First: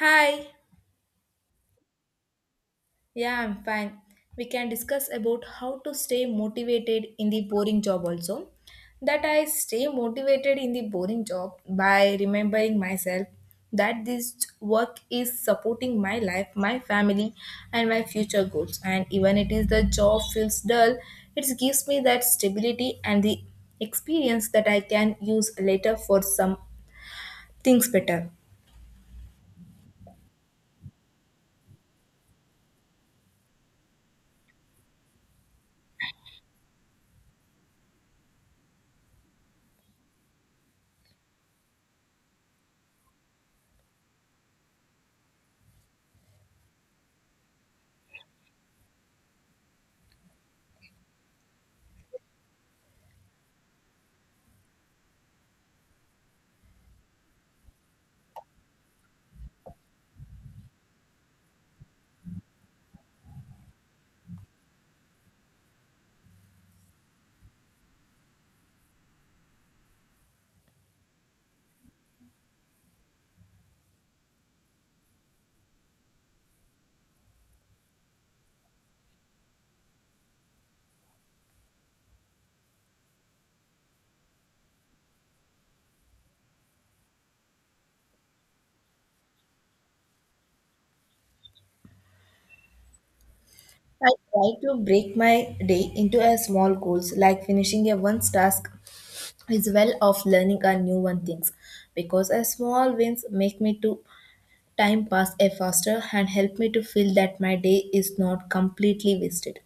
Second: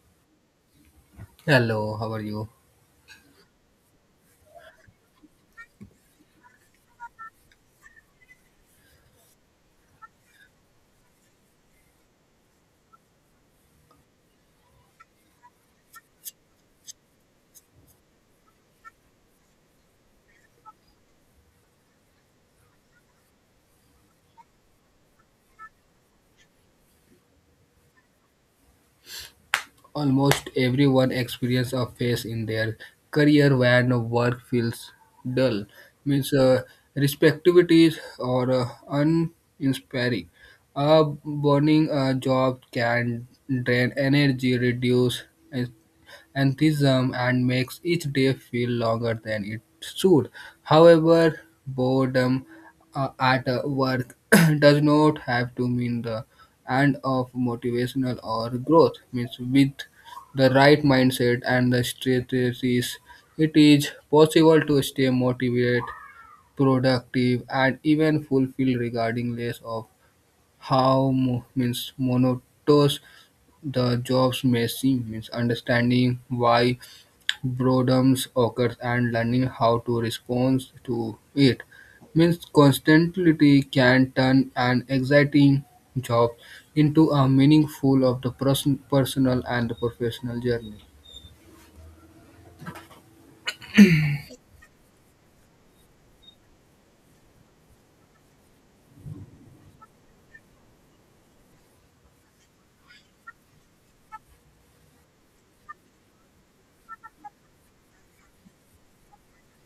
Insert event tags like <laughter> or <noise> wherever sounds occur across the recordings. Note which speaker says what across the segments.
Speaker 1: Hi.
Speaker 2: Hello, how are you?
Speaker 1: Yeah, I'm fine. We can discuss about how to stay motivated in the boring job also. That I stay motivated in the boring job by remembering myself that this work is supporting my life, my family and my future goals. And even it is the job feels dull, it gives me that stability and the experience that I can use later for some things better.
Speaker 2: Almost everyone experiences a phase in their career when work feels dull, means respectivities or uninspiring. A burning job can drain energy, reduce enthusiasm and makes each day feel longer than it should. However, boredom at work <clears throat> does not have to mean the end of motivational or growth. Means with the right mindset and the strategies, it is possible to stay motivated, productive, and even fulfilled regarding less of how means monotonous the jobs may seem means understanding why boredom occurs and learning how to respond to it means constantly can turn an exciting job into a meaningful of the person, personal and the professional journey.
Speaker 1: I try to break my day into a small goals like finishing a one task is well of learning a new one things because a small wins make me to time pass a faster and help me to feel that my day is not completely wasted.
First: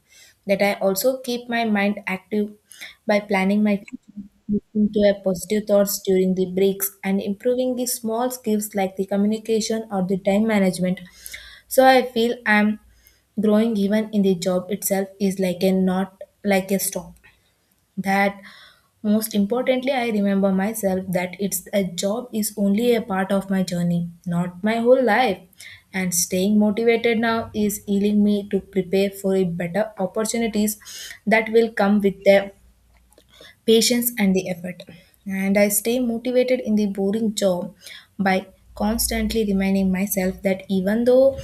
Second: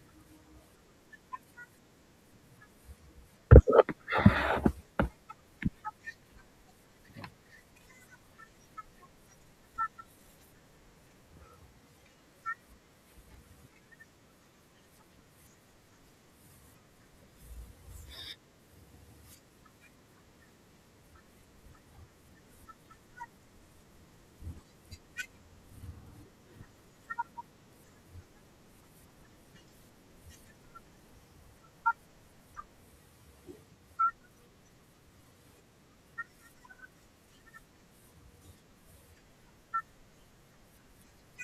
Speaker 1: That I also keep my mind active by planning my future, listening to a positive thoughts during the breaks and improving the small skills like the communication or the time management so I feel I'm growing even in the job itself is like a not like a stop. That most importantly, I remember myself that it's a job is only a part of my journey, not my whole life. And staying motivated now is healing me to prepare for a better opportunities that will come with the patience, and the effort. And I stay motivated in the boring job by constantly reminding myself that even though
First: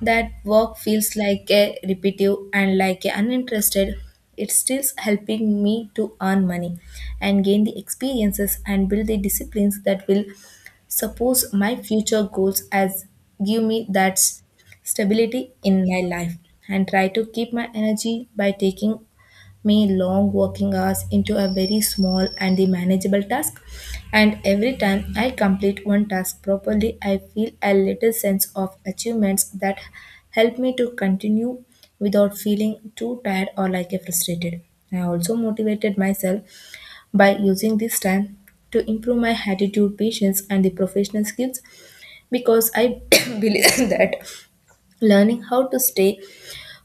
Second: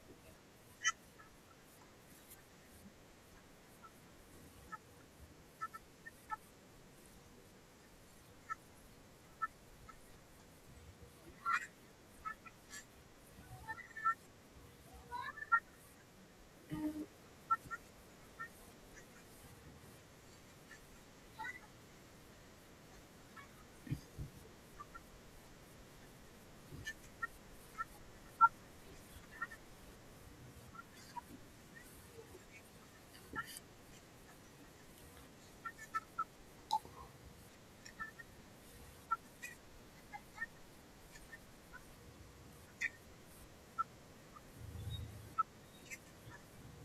Speaker 1: that work feels like a repetitive and like a uninterested, it's still helping me to earn money and gain the experiences and build the disciplines that will support my future goals as give me that stability in my life and try to keep my energy by taking me long working hours into a very small and the manageable task, and every time I complete one task properly I feel a little sense of achievements that help me to continue without feeling too tired or like a frustrated. I also motivated myself by using this time to improve my attitude, patience and the professional skills because I <coughs> believe that learning how to stay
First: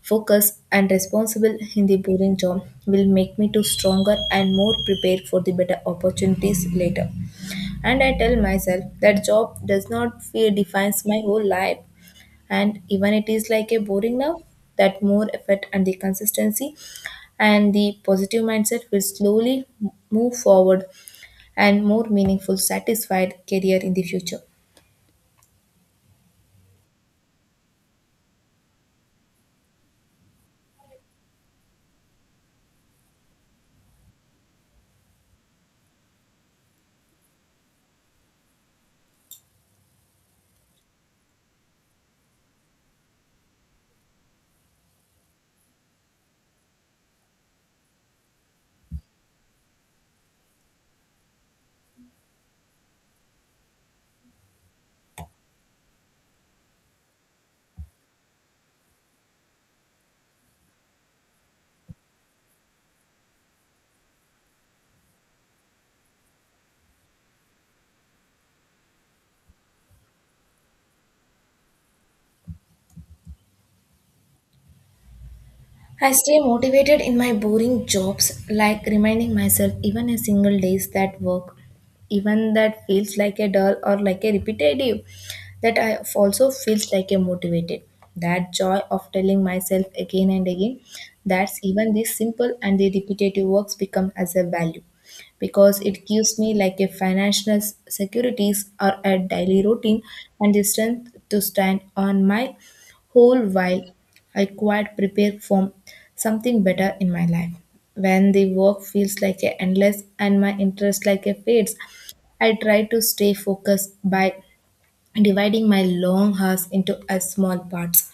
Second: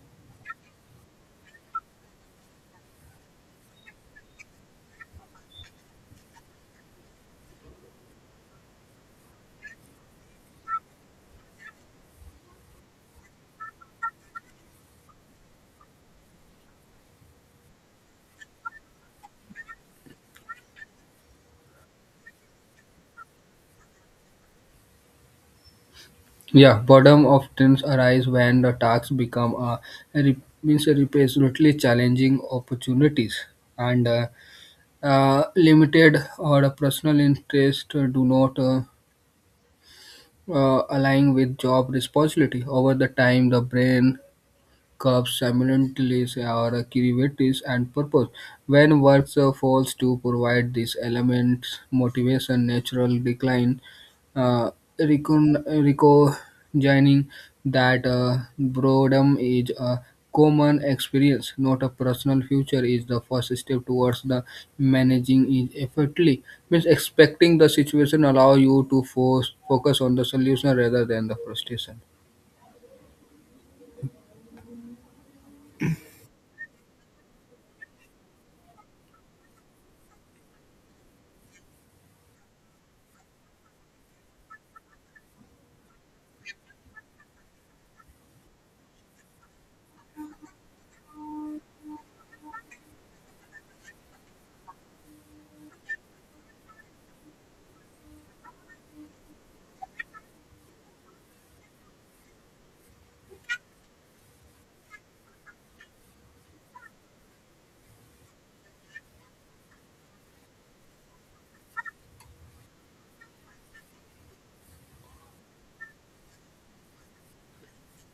Speaker 1: focus and responsible in the boring job will make me to stronger and more prepared for the better opportunities later. And I tell myself that job does not fear defines my whole life, and even it is like a boring now, that more effort and the consistency and the positive mindset will slowly move forward and more meaningful satisfied career in the future.
Speaker 2: Yeah, boredom often arise when the tasks become a re- means a repeatedly challenging opportunities and limited or personal interest do not align with job responsibility. Over the time, the brain cups simultaneously or creativity and purpose. When works fails to provide these elements, motivation natural decline, uh, recognizing that boredom is a common experience, not a personal future, is the first step towards the managing it effectively. Means expecting the situation allow you to force focus on the solution rather than the frustration.
Speaker 1: I stay motivated in my boring jobs, like reminding myself even a single days that work, even that feels like a dull or like a repetitive, that I also feels like a motivated. That joy of telling myself again and again that's even this simple and the repetitive works become as a value because it gives me like a financial securities or a daily routine and the strength to stand on my whole while I quite prepare for something better in my life. When the work feels like a endless and my interest like a fades, I try to stay focused by dividing my long hours into a small parts.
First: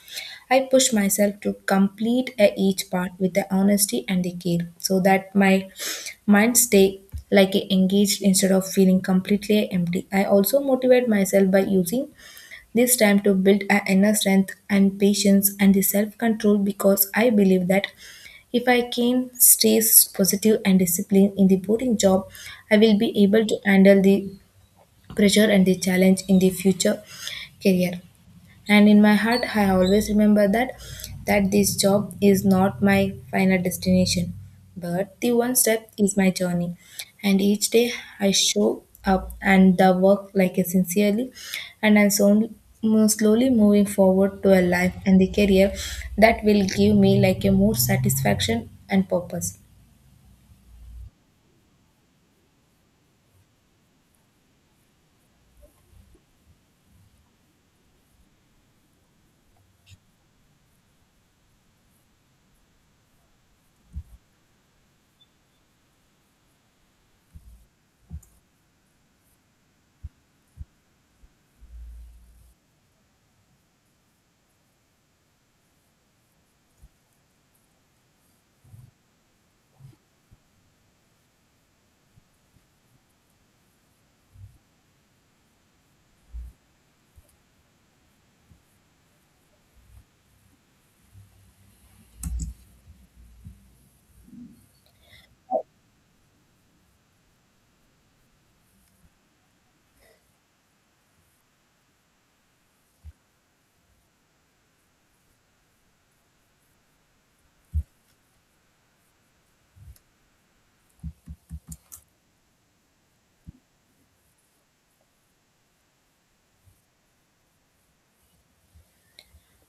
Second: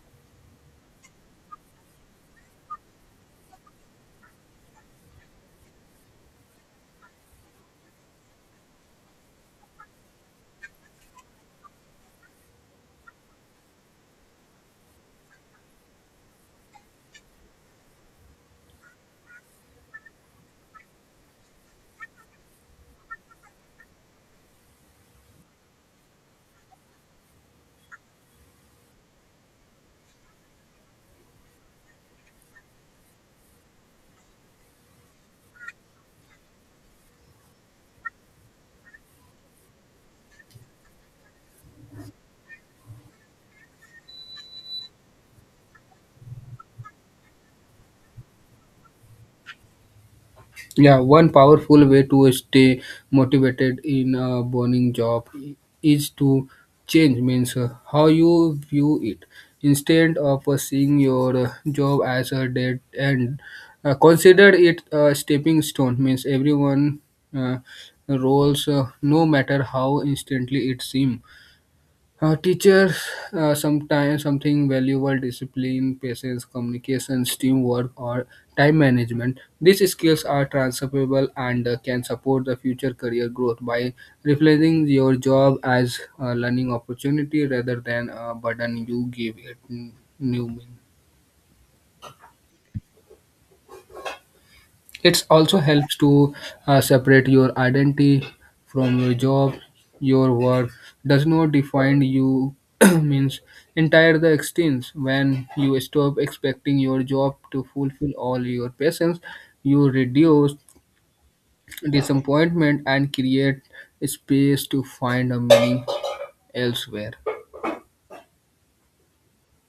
Speaker 1: I push myself to complete a each part with the honesty and the care so that my mind stay like a engaged instead of feeling completely empty. I also motivate myself by using this time to build a inner strength and patience and the self control because I believe that if I can stay positive and disciplined in the boring job, I will be able to handle the pressure and the challenge in the future career. And in my heart I always remember that this job is not my final destination but the one step is my journey, and each day I show up and the work like it sincerely, and I'm so slowly moving forward to a life and the career that will give me like a more satisfaction and purpose.
Speaker 2: Yeah, one powerful way to stay motivated in a burning job is to change means how you view it. Instead of seeing your job as a dead end, consider it a stepping stone. Means everyone uh, rolls, no matter how instantly it seems. Teachers sometimes something valuable discipline patience communications teamwork or time management these skills are transferable and can support the future career growth by reflecting your job as a learning opportunity rather than a burden you give it new meaning. It also helps to separate your identity from your job. Your work does not define you <clears throat> means entire the extent when you stop expecting your job to fulfill all your passions you reduce disappointment and create space to find a meaning elsewhere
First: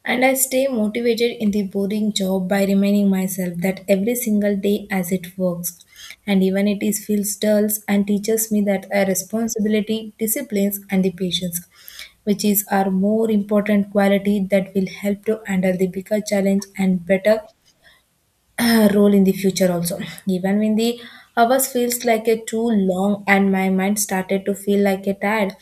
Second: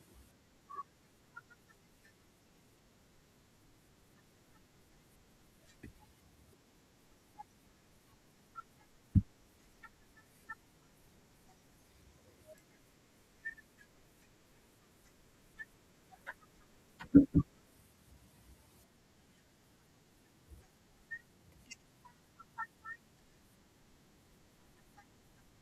Speaker 1: And I stay motivated in the boring job by reminding myself that every single day as it works. And even it is feels dull and teaches me that a responsibility, disciplines and the patience, which is our more important quality that will help to handle the bigger challenge and better role in the future also. Even when the hours feels like a too long and my mind started to feel like a tired,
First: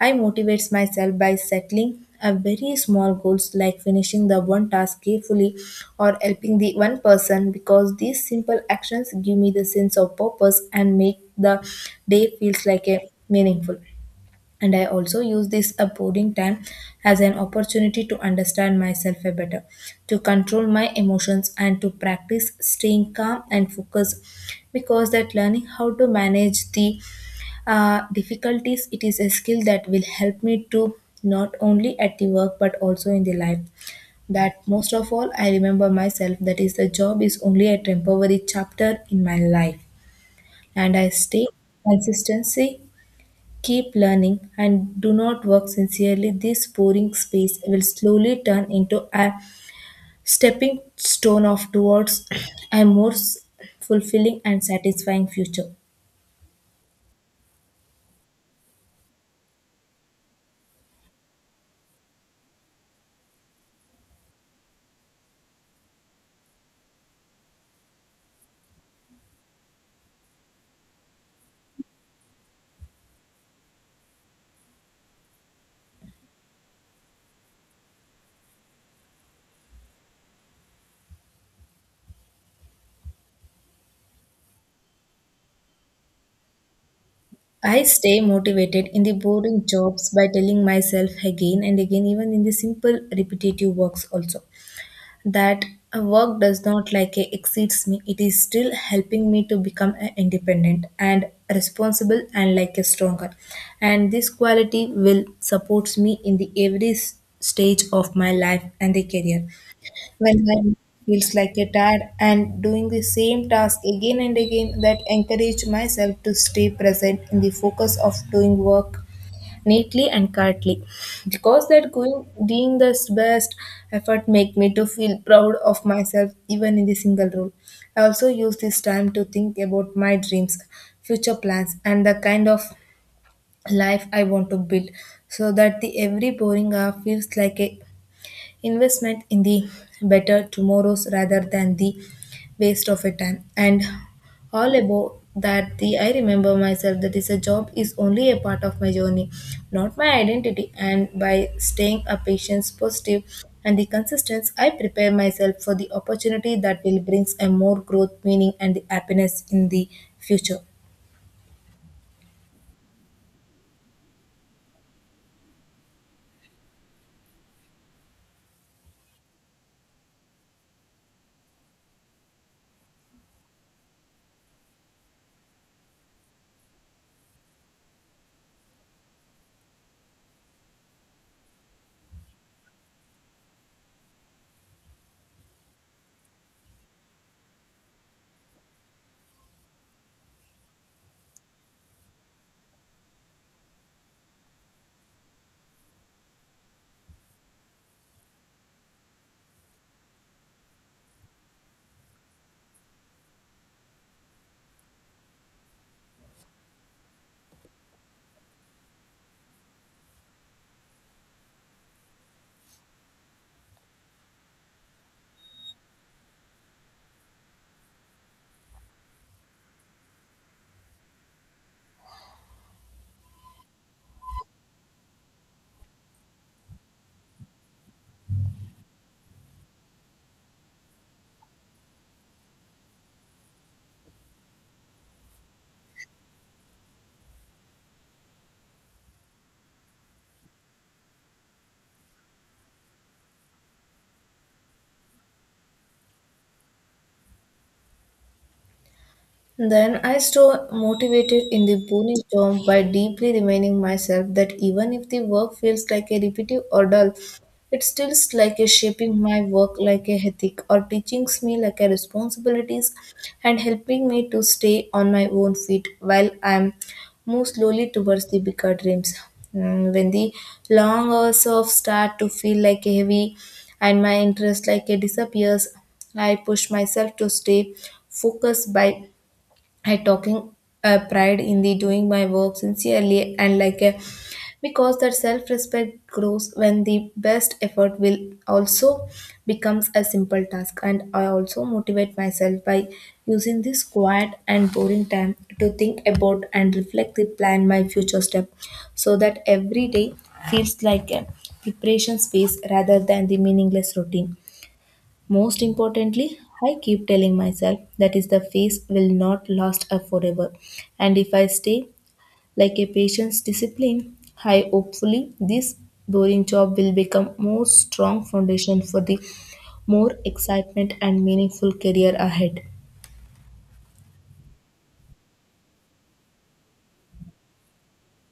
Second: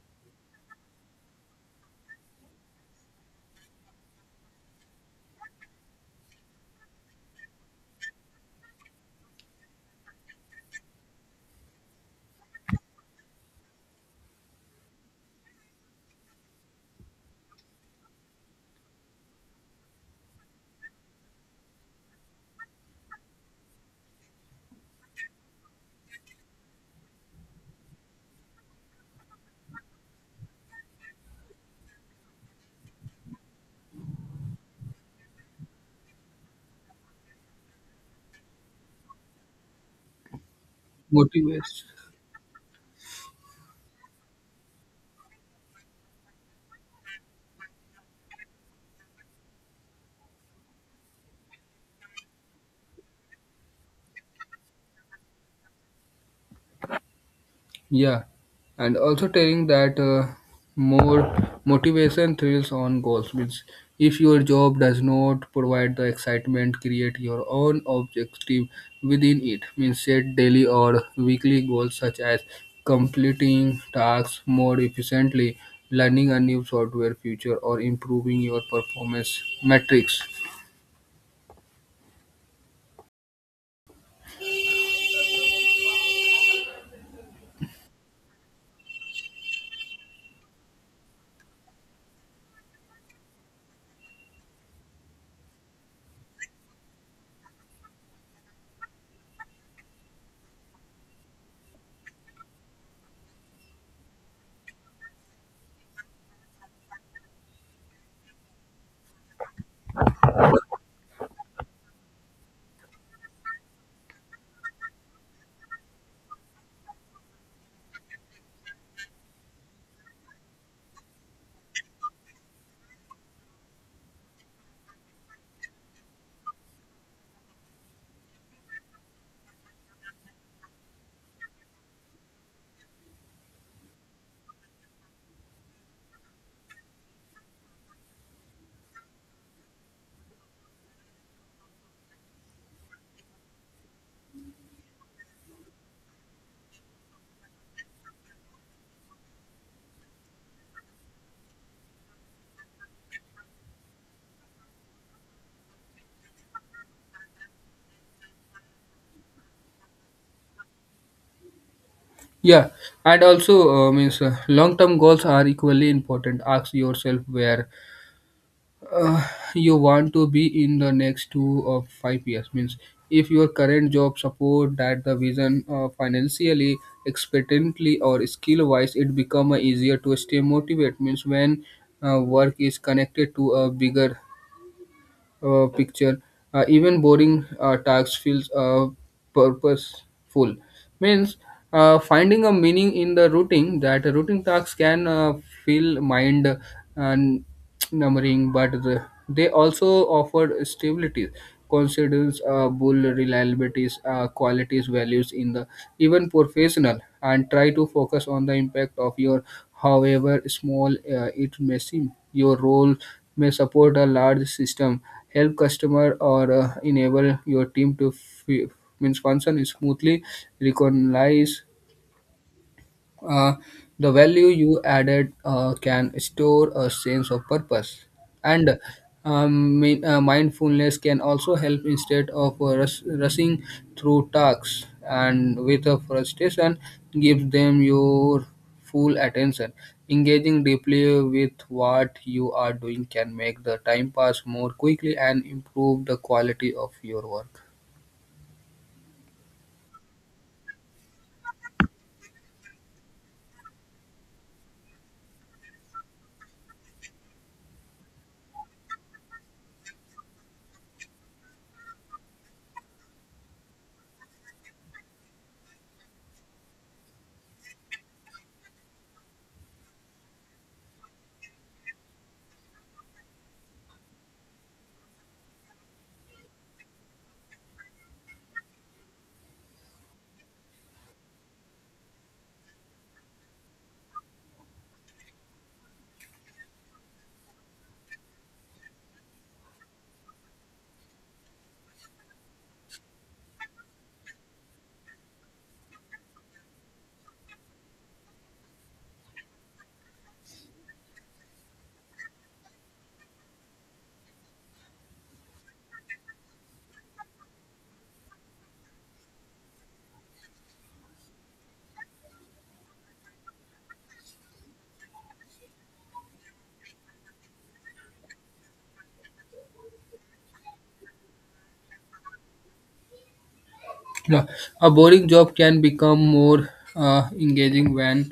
Speaker 1: I motivate myself by settling a very small goals like finishing the one task carefully or helping the one person because these simple actions give me the sense of purpose and make the day feels like a meaningful. And I also use this boarding time as an opportunity to understand myself a better, to control my emotions and to practice staying calm and focused, because that learning how to manage the difficulties it is a skill that will help me to not only at the work but also in the life. That most of all I remember myself that is the job is only a temporary chapter in my life, and I stay
Speaker 2: motivates.
Speaker 1: consistency, keep learning and do not work sincerely. This boring space will slowly turn into a stepping stone of towards <clears throat> a more fulfilling and satisfying future.
Speaker 2: Yeah, and also telling that more motivation thrills on goals means if your job does not provide the excitement, create your own objective within it. Means set daily or weekly goals such as completing tasks more efficiently, learning a new software feature, or improving your performance metrics.
Speaker 1: I stay motivated in the boring jobs by telling myself again and again, even in the simple repetitive works also, that a work does not like a exceeds me. It is still helping me to become a independent and responsible and like a stronger. And this quality will supports me in the every stage of my life and the career. When time feels like a tired and doing the same task again and again, that encourage myself to stay present in the focus of doing work neatly and correctly. Because that going doing the best effort make me to feel proud of myself even in the single role. I also use this time to think about my dreams, future plans, and the kind of life I want to build so that the every boring hour feels like a investment in the better tomorrows rather than the waste of a time. And all about that the I remember myself that is a job is only a part of my journey, not my identity, and by staying a patient, positive, and the consistency I prepare myself for the opportunity that will brings a more growth meaning and the happiness in the future.
Speaker 2: Yeah, and also means long-term goals are equally important. Ask yourself where uh, you want to be in the next 2 or 5 years means if your current job support that the vision financially expectantly or skill wise it become easier to stay motivated means when work is connected to a bigger picture. Even boring tasks feels purposeful. Means finding a meaning in the routine that a routine task can feel mind n- numbering, but the, they also offer stability, considers bull reliabilities, qualities, values in the even professional, and try to focus on the impact of your, however small it may seem. Your role may support a large system help customer or enable your team to means function smoothly recognize uh, the value you added can store a sense of purpose, and mindfulness can also help instead of rushing through tasks and with a frustration gives them your full attention. Engaging deeply with what you are doing can make the time pass more quickly and improve the quality of your work.
Speaker 1: Then I stay motivated in the boring job by deeply reminding myself that even if the work feels like a repetitive or dull, it still is like a shaping my work like a ethic or teaching me like a responsibilities and helping me to stay on my own feet while I'm move slowly towards the bigger dreams. Mm, when the long hours of start to feel like a heavy and my interest like a disappears, I push myself to stay focused by I talking a pride in the doing my work sincerely and like a, because that self respect grows when the best effort will also becomes a simple task. And I also motivate myself by using this quiet and boring time to think about and reflect the plan my future step so that every day feels like a preparation space rather than the meaningless routine. Most importantly, I keep telling myself that is the phase will not last forever. And if I stay like a patient's discipline, I hopefully this boring job will become more strong foundation for the more excitement and meaningful career ahead.
Speaker 2: Yeah. A boring job can become more engaging when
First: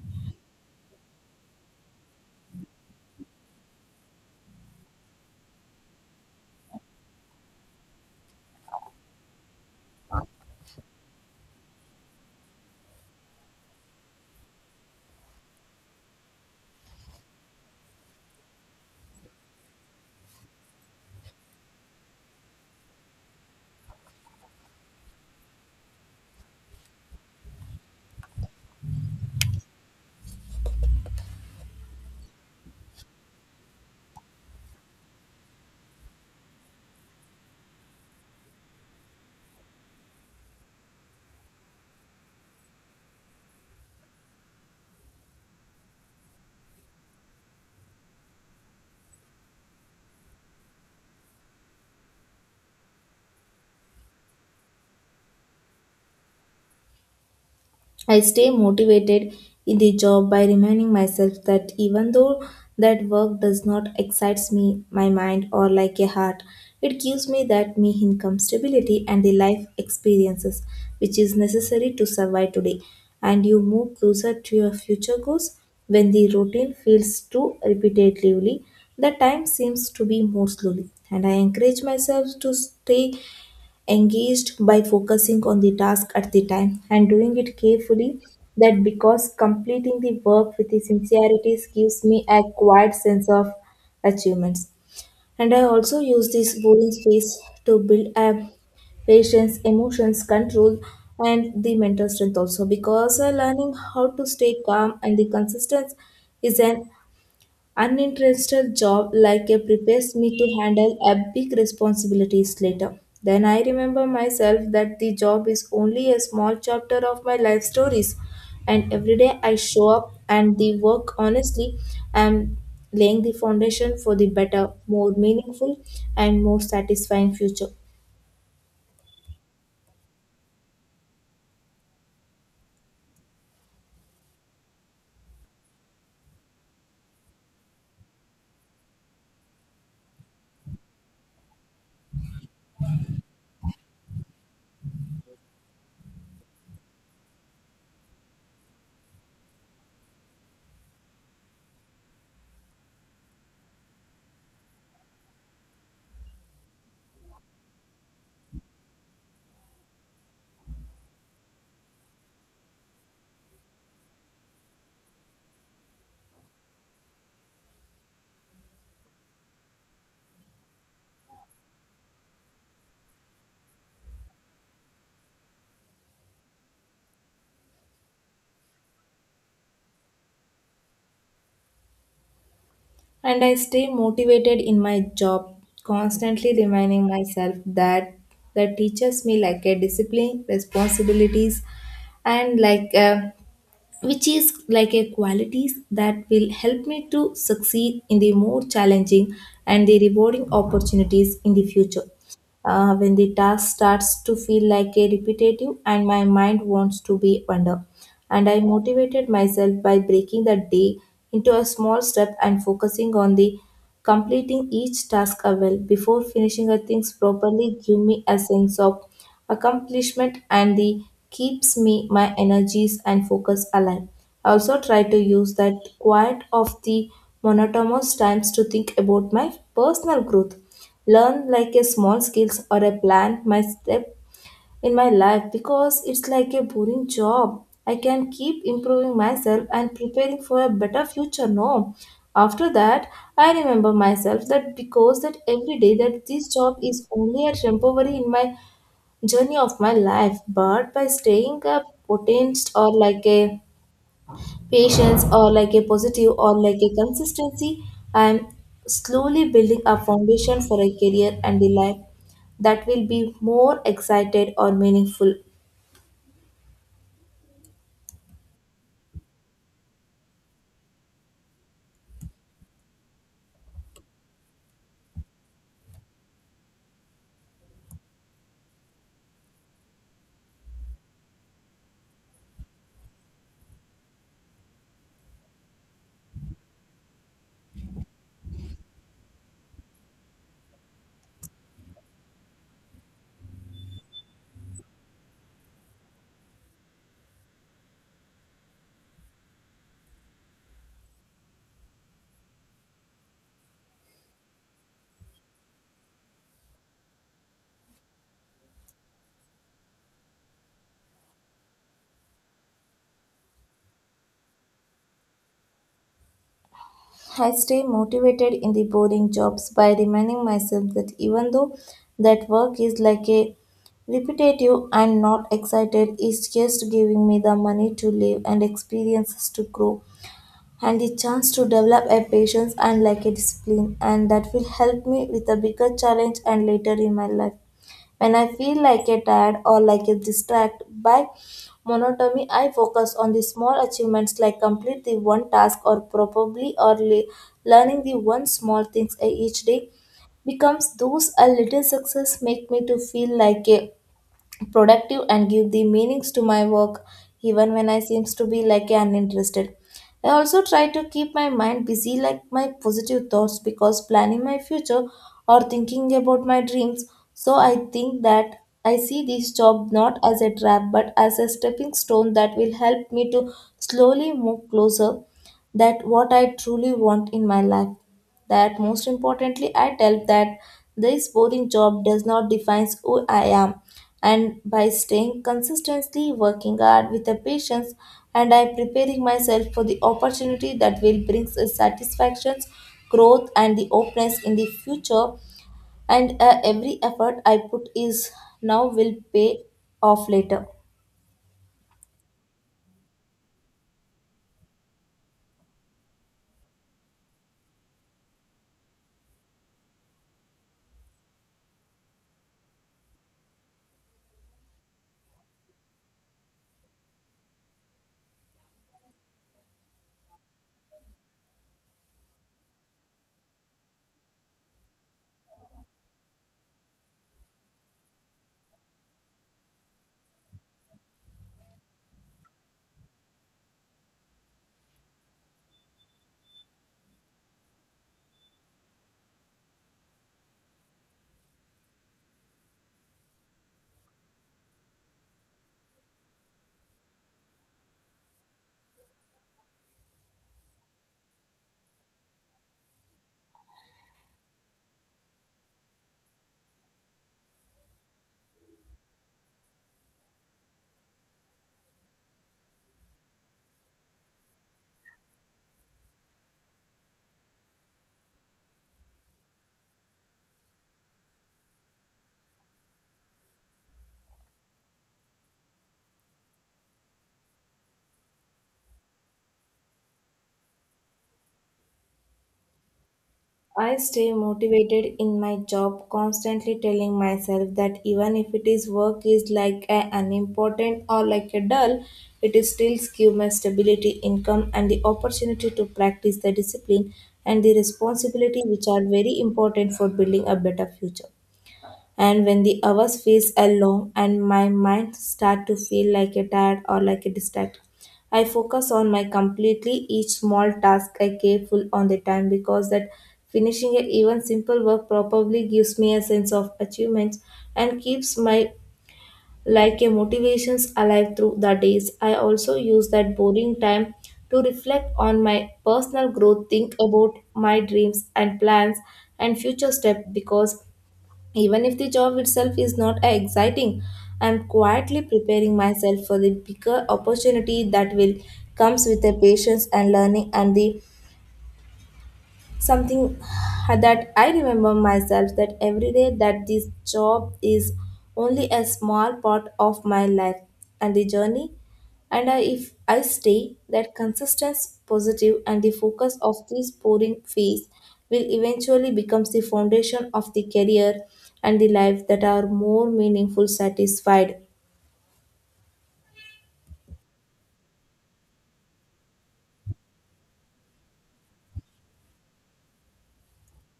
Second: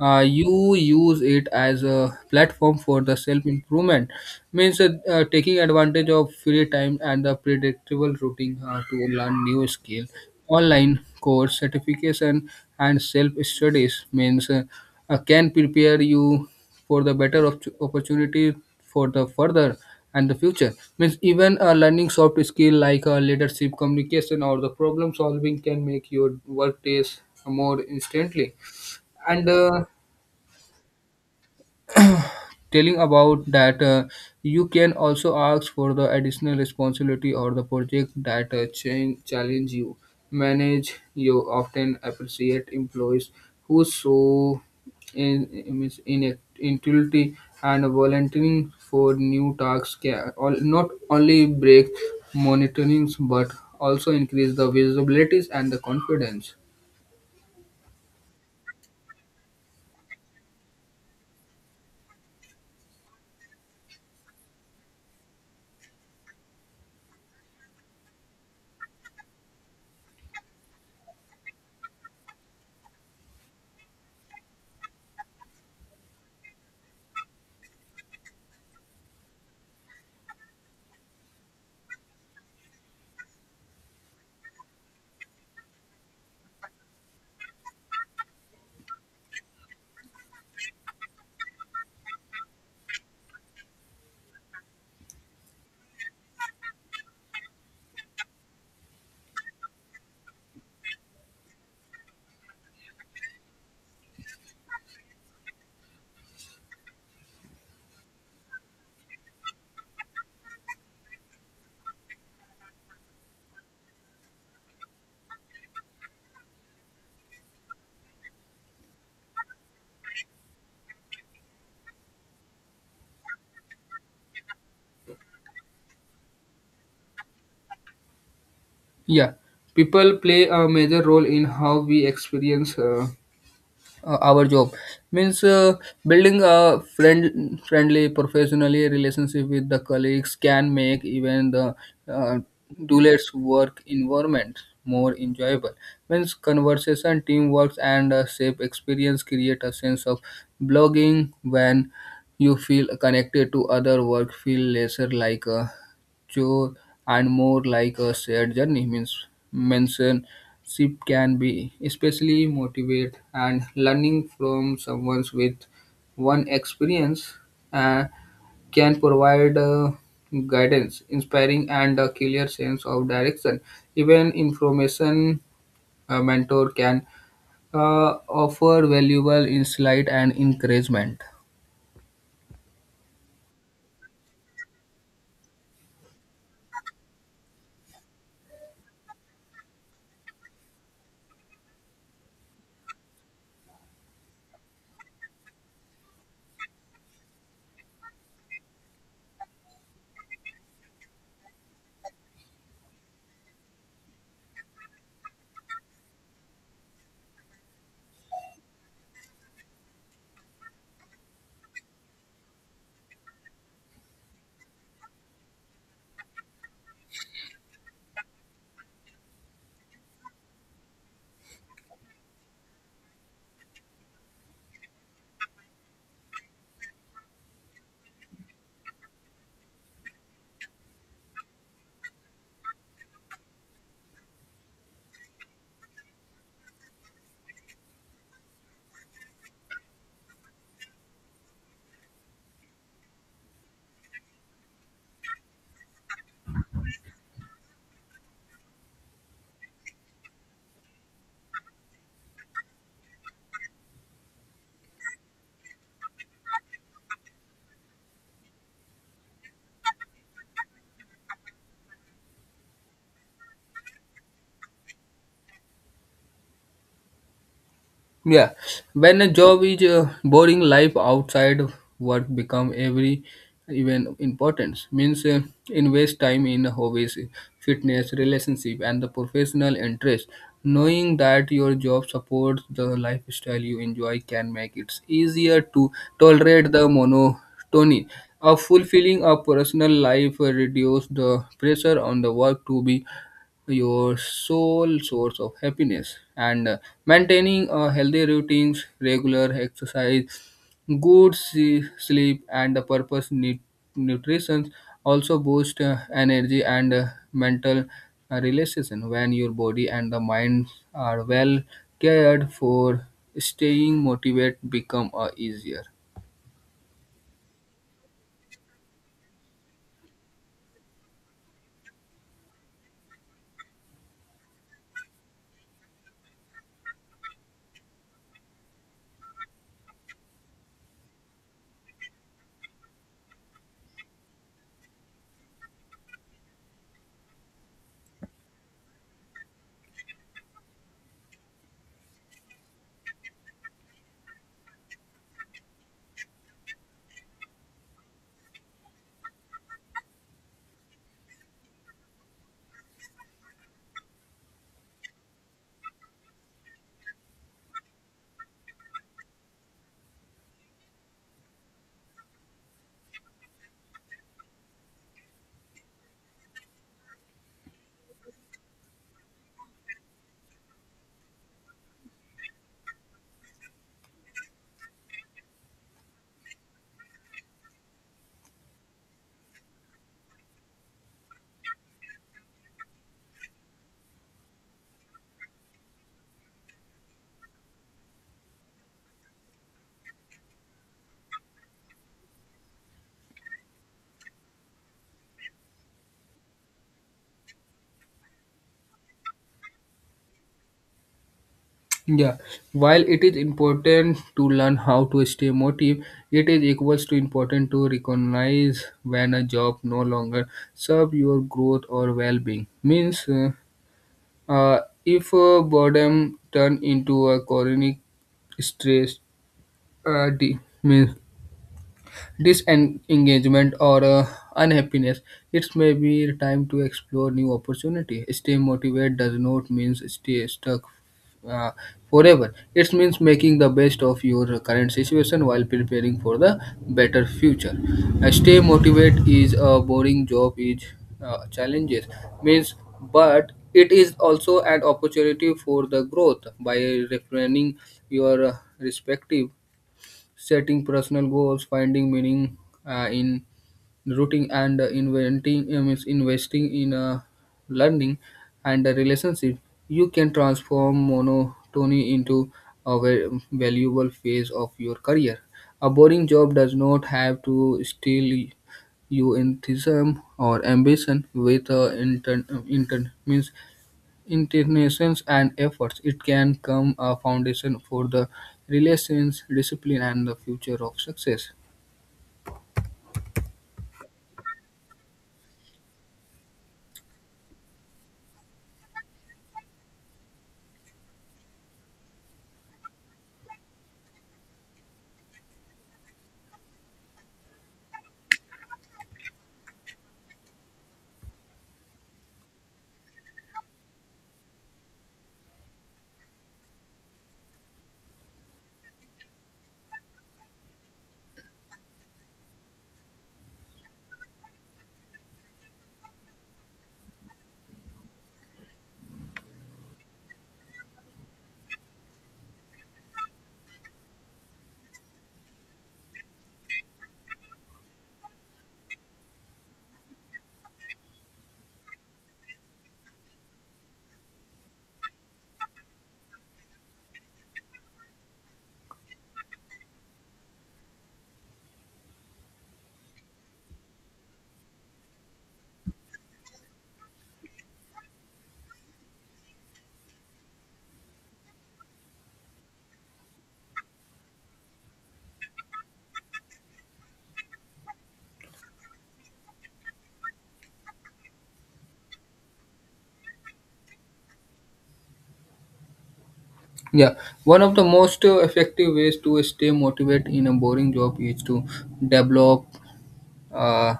Speaker 2: you use it as a platform for the self improvement means taking advantage of free time and the predictable routine to learn new skill online course certification and self studies means can prepare you for the better opportunity for the further and the future means even learning soft skill like leadership communication or the problem solving can make your work days more instantly and telling about that you can also ask for the additional responsibility or the project that challenge you manage you often appreciate employees who show in intuitivity and volunteering for new tasks can all, not only break monitorings but also increase the visibilities and the confidence.
Speaker 1: I stay motivated in the job by reminding myself that even though that work does not excites me, my mind or like a heart, it gives me that me income stability and the life experiences which is necessary to survive today. And you move closer to your future goals when the routine feels too repetitively. The time seems to be more slowly, and I encourage myself to stay engaged by focusing on the task at the time and doing it carefully, that because completing the work with the sincerity gives me a quiet sense of achievements. And I also use this boring space to build a patience, emotions control and the mental strength also because learning how to stay calm and the consistent is an uninterested job like a prepares me to handle a big responsibilities later. Then I remember myself that the job is only a small chapter of my life stories, and every day I show up and the work honestly, I'm laying the foundation for the better, more meaningful, and more satisfying future.
Speaker 2: Yeah, people play a major role in how we experience our job means building a friendly professionally relationship with the colleagues can make even the uh, doulas work environment more enjoyable means conversation teamwork and a safe experience create a sense of blogging when you feel connected to other work feel lesser like a chore and more like a shared journey. Means mentorship can be especially motivate and learning from someone with one experience uh, can provide guidance, inspiring and a clear sense of direction. Even information a mentor can offer valuable insight and encouragement.
Speaker 1: And I stay motivated in my job, constantly reminding myself that that teaches me like a discipline, responsibilities, and like a, which is like a qualities that will help me to succeed in the more challenging and the rewarding opportunities in the future. When the task starts to feel like a repetitive and my mind wants to be under. And I motivated myself by breaking the day into a small step and focusing on the completing each task a well before finishing a things properly give me a sense of accomplishment and the keeps me my energies and focus alive. I also try to use that quiet of the monotonous times to think about my personal growth learn like a small skills or a plan my step in my life because it's like a boring job. I can keep improving myself and preparing for a better future. No, after that, I remember myself that because that every day that this job is only a temporary in my journey of my life, but by staying a potent or like a patience or like a positive or like a consistency, I'm slowly building a foundation for a career and a life that will be more excited or meaningful.
Speaker 2: Yeah, when a job is boring, life outside of work become every even importance. Means invest time in hobbies, fitness, relationship, and the professional interest. Knowing that your job supports the lifestyle you enjoy can make it easier to tolerate the monotony. A fulfilling a personal life reduce the pressure on the work to be your sole source of happiness and maintaining a healthy routines regular exercise good sleep and the purpose nutrition also boost energy and mental relaxation when your body and the mind are well cared for staying motivated become easier.
Speaker 1: I stay motivated in the boring jobs by reminding myself that even though that work is like a repetitive and not excited, it's just giving me the money to live and experiences to grow and the chance to develop a patience and like a discipline and that will help me with a bigger challenge and later in my life. When I feel like a tired or like a distracted by monotony, I focus on the small achievements like complete the one task or probably or learning the one small things each day. Becomes those a little success make me to feel like a productive and give the meanings to my work even when I seems to be like uninterested. I also try to keep my mind busy like my positive thoughts because planning my future or thinking about my dreams. So I think that I see this job not as a trap but as a stepping stone that will help me to slowly move closer that what I truly want in my life. That most importantly I tell that this boring job does not define who I am, and by staying consistently working hard with a patience and I preparing myself for the opportunity that will bring satisfactions, growth and the openness in the future. And every effort I put is now will pay off later.
Speaker 2: Yeah, while it is important to learn how to stay motivated, it is equals to important to recognize when a job no longer serve your growth or well-being. Uh, if boredom turn into a chronic stress, means disengagement or unhappiness, it may be time to explore new opportunity. Stay motivated does not mean stay stuck uh, forever. It means making the best of your current situation while preparing for the better future. Stay motivated is a boring job is challenges means, but it is also an opportunity for the growth by refining your respective setting personal goals, finding meaning in routine, and inventing means investing in learning and a relationship. You can transform monotony into a valuable phase of your career. A boring job does not have to steal your enthusiasm or ambition with intern, intern means intentions and efforts, it can come a foundation for the relations, discipline, and the future of success.
Speaker 1: I stay motivated in my job, constantly telling myself that even if it is work is like a unimportant or like a dull, it is still give my stability, income, and the opportunity to practice the discipline and the responsibility, which are very important for building a better future. And when the hours feels are long and my mind start to feel like a tired or like a distracted, I focus on my completely each small task I careful on the time because that finishing a even simple work probably gives me a sense of achievement and keeps my like a motivations alive through the days. I also use that boring time to reflect on my personal growth, think about my dreams and plans and future step because even if the job itself is not exciting, I'm quietly preparing myself for the bigger opportunity that will comes with the patience and learning and the something. That I remember myself that every day that this job is only a small part of my life and the journey, and if I stay that consistent, positive and the focus of this pouring phase will eventually becomes the foundation of the career and the life that are more meaningful satisfied.
Speaker 2: Yeah, one of the most effective ways to stay motivated in a boring job is to develop. Uh,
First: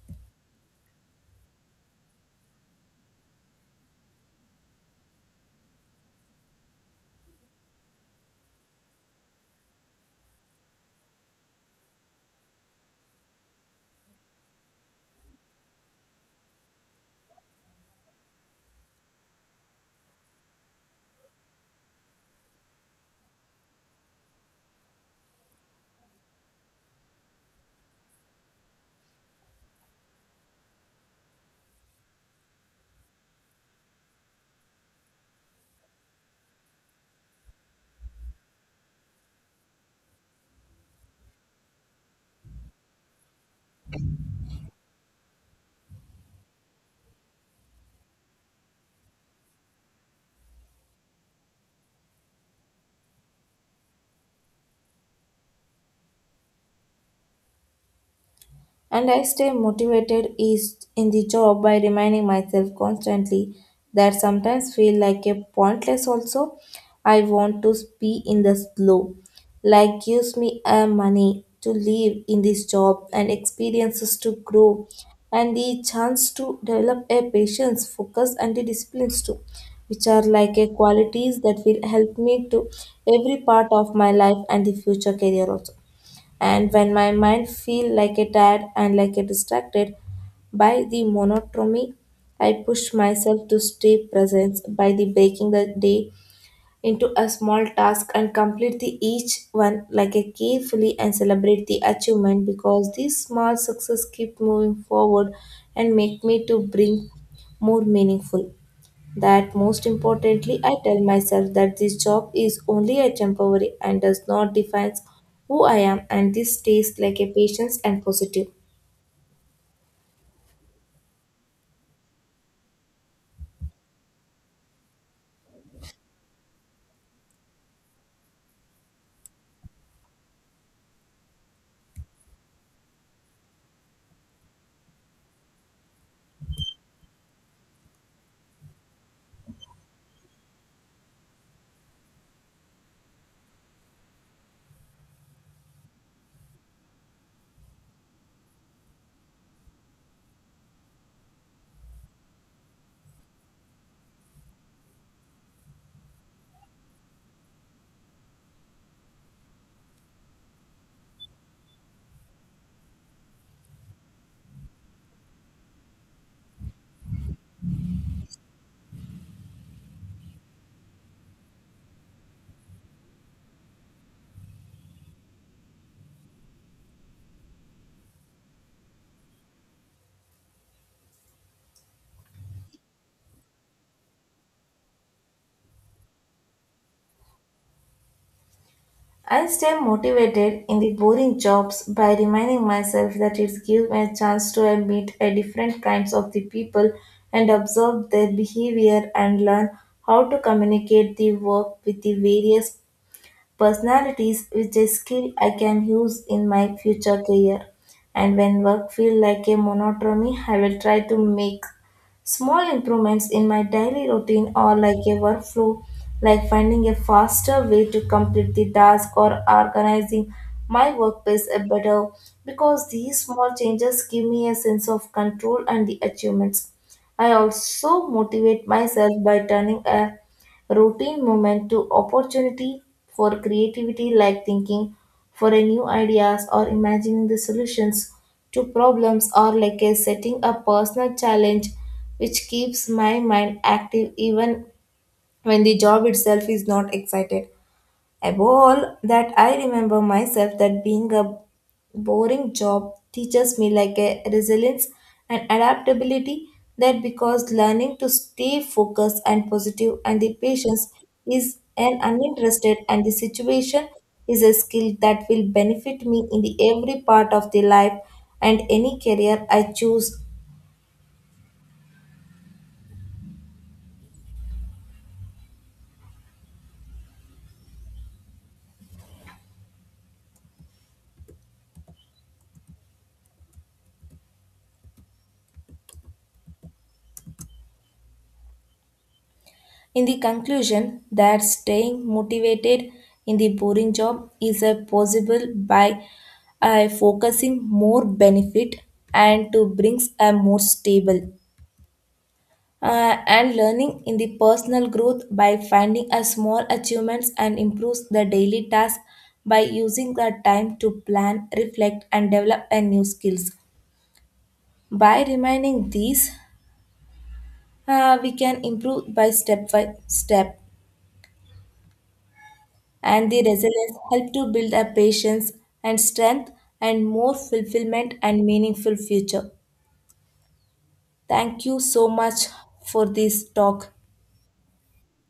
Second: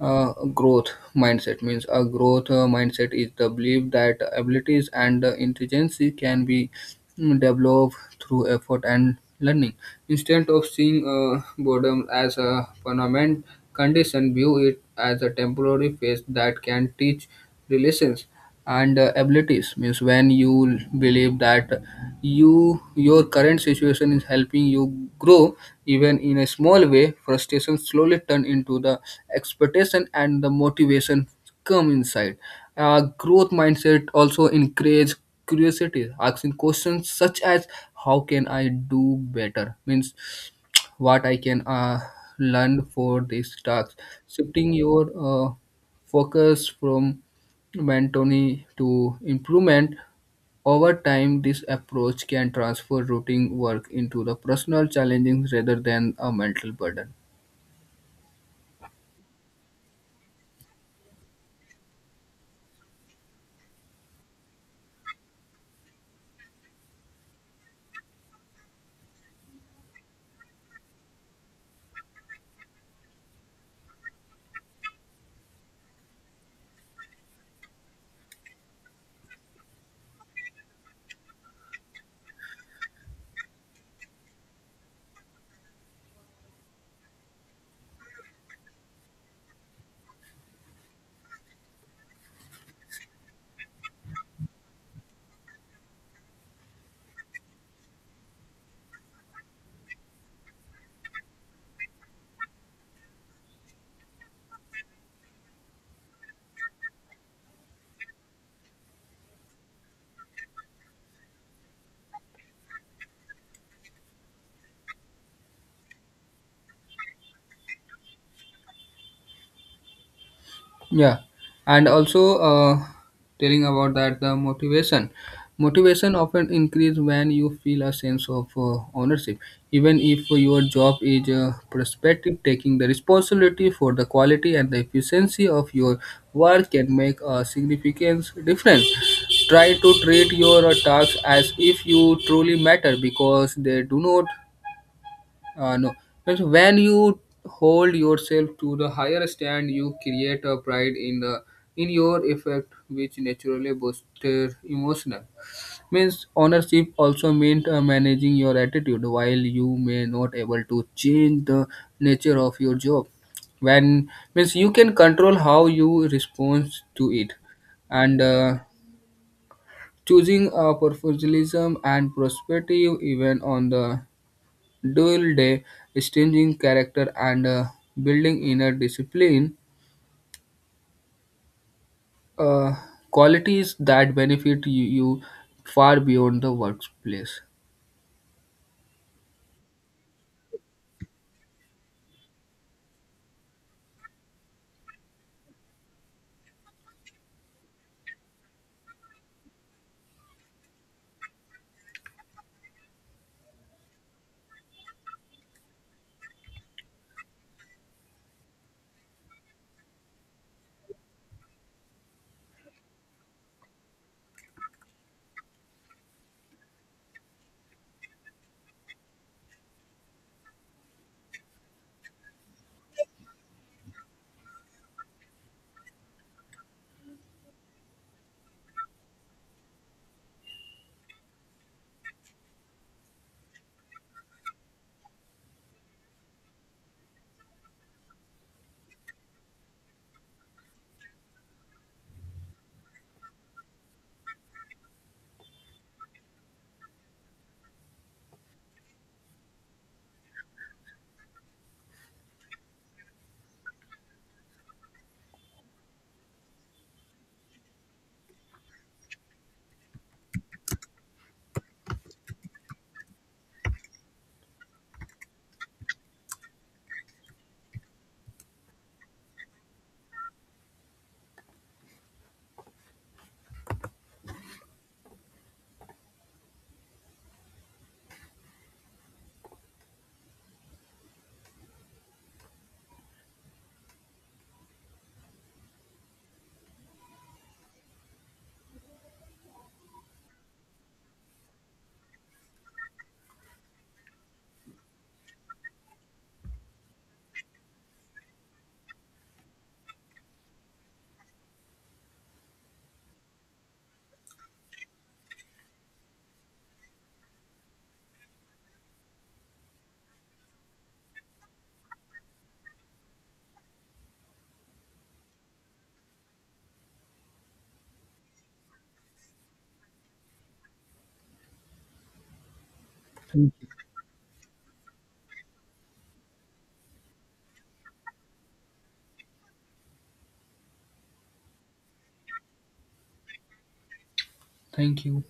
Speaker 2: Growth mindset means a growth mindset is the belief that abilities and intelligence can be developed through effort and learning instead of seeing boredom as a permanent condition view it as a temporary phase that can teach relations and abilities means when you believe that you your current situation is helping you grow even in a small way frustration slowly turn into the expectation and the motivation come inside growth mindset also encourage curiosity asking questions such as how can I do better means what I can learn for this task shifting your focus from Bantoni to improvement. Over time, this approach can transfer routine work into the personal challenges rather than a mental burden.
Speaker 1: And I stay motivated is in the job by reminding myself constantly that sometimes feel like a pointless also. I want to be in the flow. Like gives me a money to live in this job and experiences to grow and the chance to develop a patience, focus and the disciplines too, which are like a qualities that will help me to every part of my life and the future career also. And when my mind feel like a tired and like a distracted by the monotony, I push myself to stay present by the breaking the day into a small task and complete the each one like a carefully and celebrate the achievement because these small success keep moving forward and make me to bring more meaningful. That most importantly I tell myself that this job is only a temporary and does not define who I am, and this stays like a patience and positive.
Speaker 2: Yeah, and also telling about that the motivation often increase when you feel a sense of ownership even if your job is prospective taking the responsibility for the quality and the efficiency of your work can make a significant difference try to treat your tasks as if you truly matter because they do not no, but when you hold yourself to the higher stand, you create a pride in the in your effect, which naturally boosts their emotional. Means ownership also means managing your attitude. While you may not able to change the nature of your job, when means you can control how you respond to it, and choosing a professionalism and perspective even on the Dual day distinguishing character and building inner discipline, uh, qualities that benefit you, you far beyond the workplace.
Speaker 1: I stay motivated in the boring jobs by reminding myself that it gives me a chance to meet a different kinds of the people and observe their behavior and learn how to communicate the work with the various personalities which is skill I can use in my future career. And when work feel like a monotony, I will try to make small improvements in my daily routine or like a workflow, like finding a faster way to complete the task or organizing my workplace a better because these small changes give me a sense of control and the achievements. I also motivate myself by turning a routine movement to opportunity for creativity like thinking for a new ideas or imagining the solutions to problems or like a setting a personal challenge which keeps my mind active even when the job itself is not excited. Above all that, I remember myself that being a boring job teaches me like a resilience and adaptability that because learning to stay focused and positive and the patience is an uninterested and the situation is a skill that will benefit me in the every part of the life and any career I choose. In the conclusion, that staying motivated in the boring job is a possible by focusing more benefit and to brings a more stable. And learning in the personal growth by finding a small achievements and improves the daily task, by using the time to plan reflect and develop a new skills, by remaining these we can improve by step and the
Speaker 2: Thank you.
Speaker 1: resilience help to build a patience and strength and more fulfillment and meaningful future. Thank you so much for this talk.
Speaker 2: Thank you.